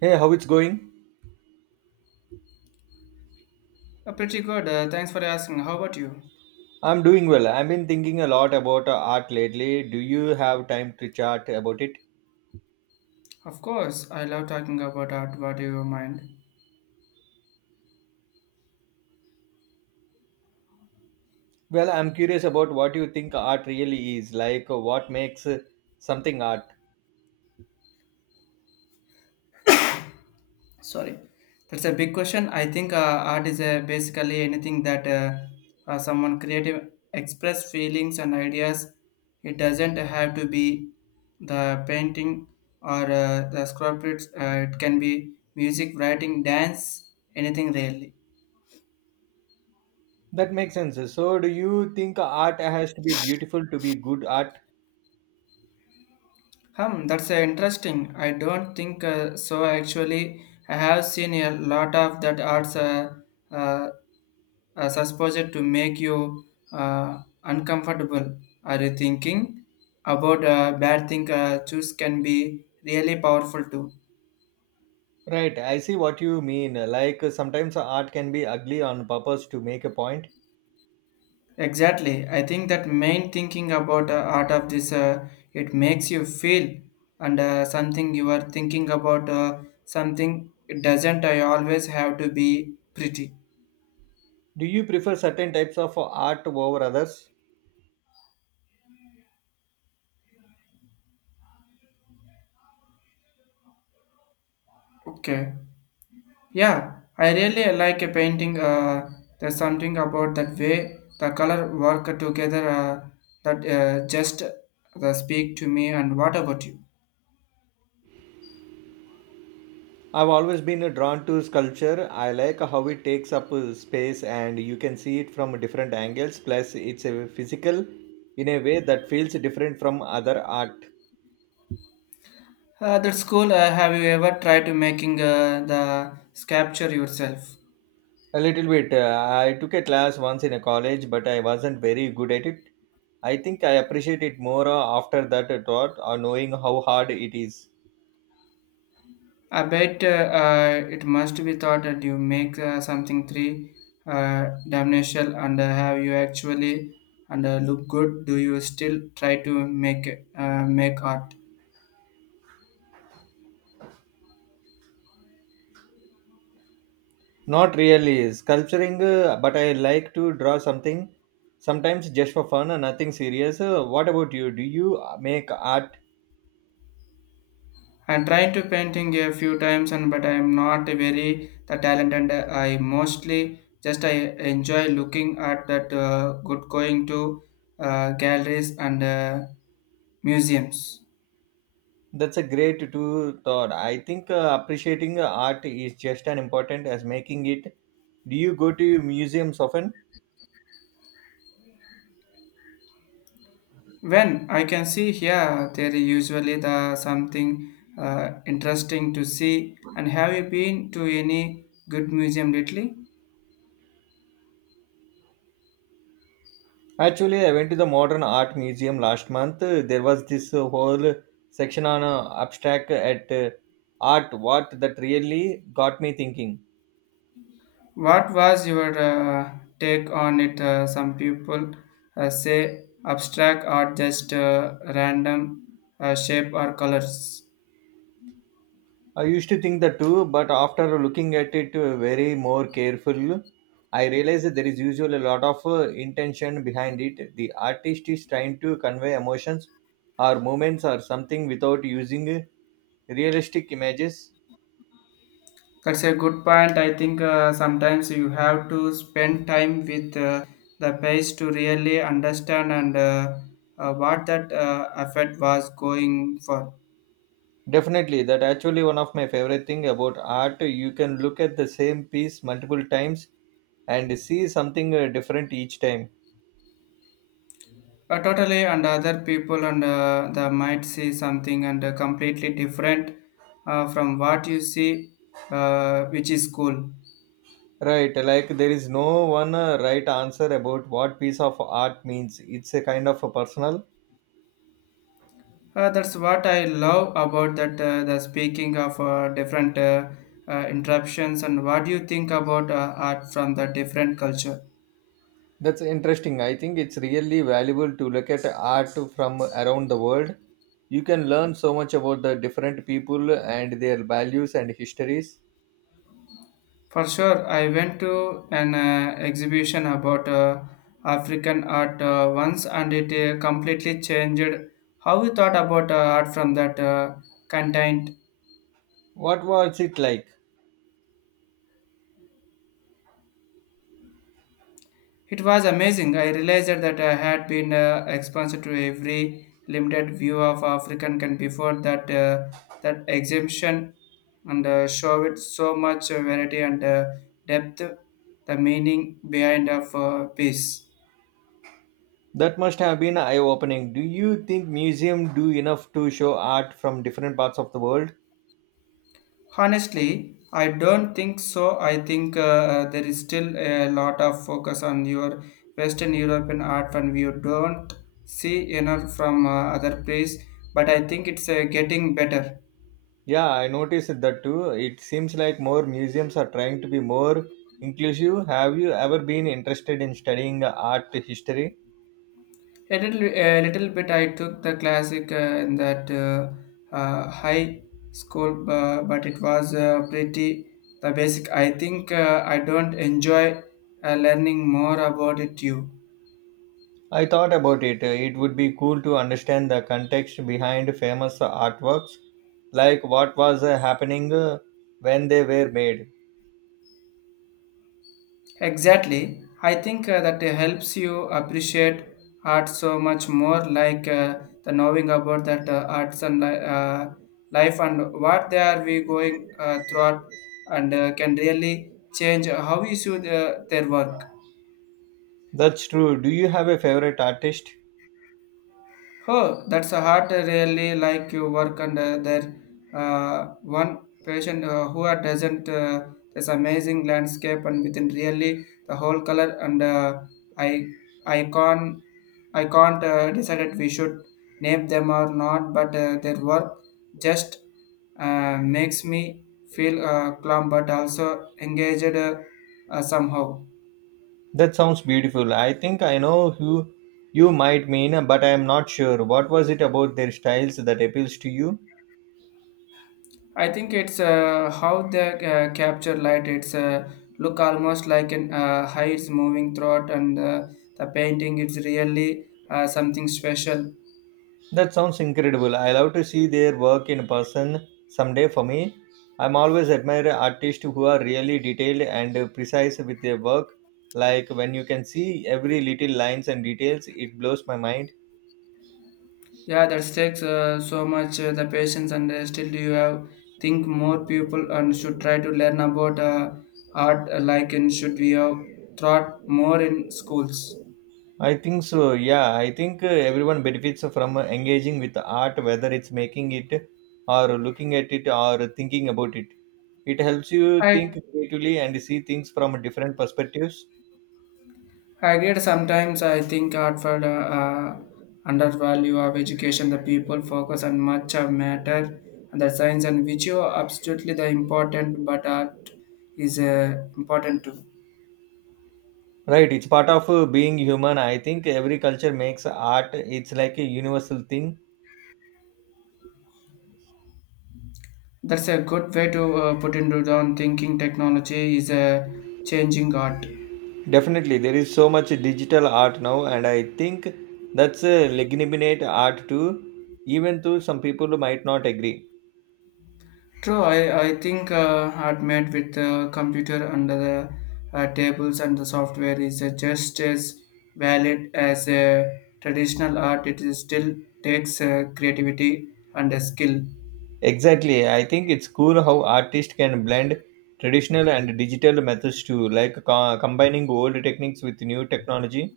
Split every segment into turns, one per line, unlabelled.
Hey, how it's going?
Pretty good. Thanks for asking. How about you?
I'm doing well. I've been thinking a lot about art lately. Do you have time to chat about it?
Of course, I love talking about art. What do you mind?
Well, I'm curious about what you think art really is, like what makes something art.
Sorry, that's a big question. I think art is basically anything that someone creative express feelings and ideas. It doesn't have to be the painting or the sculptures. It can be music, writing, dance, anything really.
That makes sense. So, do you think art has to be beautiful to be good art?
Hmm, that's interesting. I don't think so. Actually, I have seen a lot of that arts uh, supposed to make you uncomfortable. Are you thinking about bad thing? Choose can be really powerful too.
Right, I see what you mean. Like sometimes art can be ugly on purpose to make a point.
Exactly. I think that main thinking about art of this, it makes you feel and something you are thinking about something. It doesn't. I always have to be pretty.
Do you prefer certain types of art over others?
Okay. Yeah, I really like a painting. There's something about that way the color work together that just the speak to me. And what about you?
I've always been drawn to sculpture. I like how it takes up space and you can see it from different angles. Plus, it's a physical in a way that feels different from other art.
That's cool. Have you ever tried to making the sculpture yourself?
A little bit. I took a class once in a college, but I wasn't very good at it. I think I appreciate it more after that thought or knowing how hard it is.
I bet it must be thought that you make something three dimensional and have you actually and look good. Do you still try to make art?
Not really sculpturing, but I like to draw something sometimes just for fun and nothing serious. What about you? Do you make art?
And trying to painting a few times and but I am not very the talent and I mostly just I enjoy looking at that good going to galleries and museums.
That's a great to thought. I think appreciating art is just as important as making it. Do you go to museums often?
When I can see here, there is usually the something interesting to see. And have you been to any good museum lately?
Actually, I went to the Modern Art Museum last month. There was this whole section on abstract at art. What that really got me thinking.
What was your take on it? Some people say abstract art just random shape or colors.
I used to think that too, but after looking at it very more careful, I realized that there is usually a lot of intention behind it. The artist is trying to convey emotions or moments or something without using realistic images.
That's a good point. I think sometimes you have to spend time with the page to really understand and what that effect was going for.
Definitely, that actually one of my favorite thing about art. You can look at the same piece multiple times and see something different each time.
Totally, and other people and the might see something and completely different from what you see, which is cool.
Right, like there is no one right answer about what piece of art means. It's a kind of a personal.
That's what I love about that. The speaking of different interruptions and what do you think about art from the different culture?
That's interesting. I think it's really valuable to look at art from around the world. You can learn so much about the different people and their values and histories.
For sure, I went to an exhibition about African art once, and it completely changed how we thought about art from that content.
What was it like?
It was amazing. I realized that I had been exposed to every limited view of African can before that that exemption and show it so much variety and depth, the meaning behind of peace.
That must have been eye opening. Do you think museums do enough to show art from different parts of the world?
Honestly, I don't think so. I think there is still a lot of focus on your Western European art and you don't see enough from other place. But I think it's getting better.
Yeah, I noticed that too. It seems like more museums are trying to be more inclusive. Have you ever been interested in studying art history?
A little bit. I took the classic in that high school, but it was pretty the basic. I think I don't enjoy learning more about it. You
I thought about it. It would be cool to understand the context behind famous artworks, like what was happening when they were made.
exactly. I think that it helps you appreciate art so much more, like the knowing about that arts and life and what they are we going throughout, and can really change how you see the, their work.
That's true. Do you have a favorite artist?
Oh, that's a heart really like you work under there. One patient who had doesn't this amazing landscape and within really the whole color and I I can't I can't decided we should name them or not, but their work just makes me feel calm but also engaged somehow.
That sounds beautiful. I think I know who you might mean, but I am not sure. What was it about their styles that appeals to you?
I think it's how they capture light. It's look almost like an heights moving throughout, and the painting is really something special.
That sounds incredible. I love to see their work in person someday for me. I'm always admire artists who are really detailed and precise with their work. Like when you can see every little lines and details, it blows my mind.
Yeah, that takes so much the patience, and still you have think more people and should try to learn about art like and should we have taught more in schools.
I think so. Yeah, I think everyone benefits from engaging with art, whether it's making it or looking at it or thinking about it. It helps you
I
think creatively and see things from different perspectives.
I agree. Sometimes I think Hartford undervalue of education. The people focus on much of matter and the science and which are absolutely the important, but art is important too.
Right, it's part of being human. I think every culture makes art. It's like a universal thing.
That's a good way to put into down thinking. Technology is changing art.
Definitely, there is so much digital art now, and I think that's a legitimate art too. Even though some people might not agree.
True, I think hard made with the computer under the tables and the software is just as valid as a traditional art. It is still takes creativity and a skill.
Exactly, I think it's cool how artists can blend traditional and digital methods too, like combining old techniques with new technology.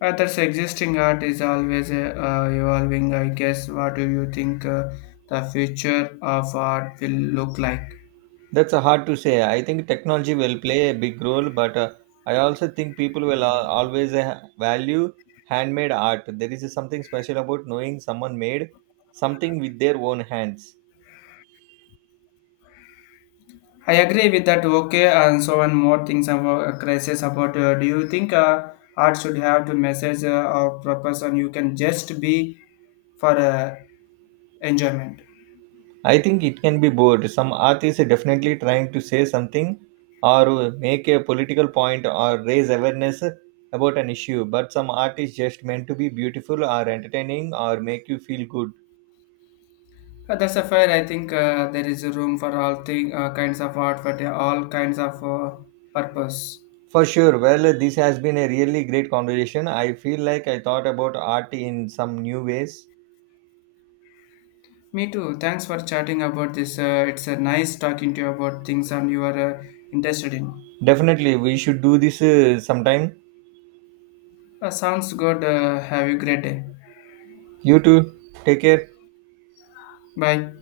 That's existing art is always evolving. I guess. What do you think the future of art will look like?
That's hard to say. I think technology will play a big role, but I also think people will always value handmade art. There is something special about knowing someone made something with their own hands.
I agree with that. Okay, and so one more things about crisis. About do you think art should have to message or purpose, and you can just be for enjoyment?
I think it can be both. Some art is definitely trying to say something or make a political point or raise awareness about an issue, but some art is just meant to be beautiful or entertaining or make you feel good.
That's a fair. I think there is a room for all thing, kinds of art for the, all kinds of purpose.
For sure. Well, this has been a really great conversation. I feel like I thought about art in some new ways.
Me too. Thanks for chatting about this. It's nice talking to you about things and you are interested in.
Definitely, we should do this sometime.
Sounds good. Have a great day.
You too. Take care.
Bye.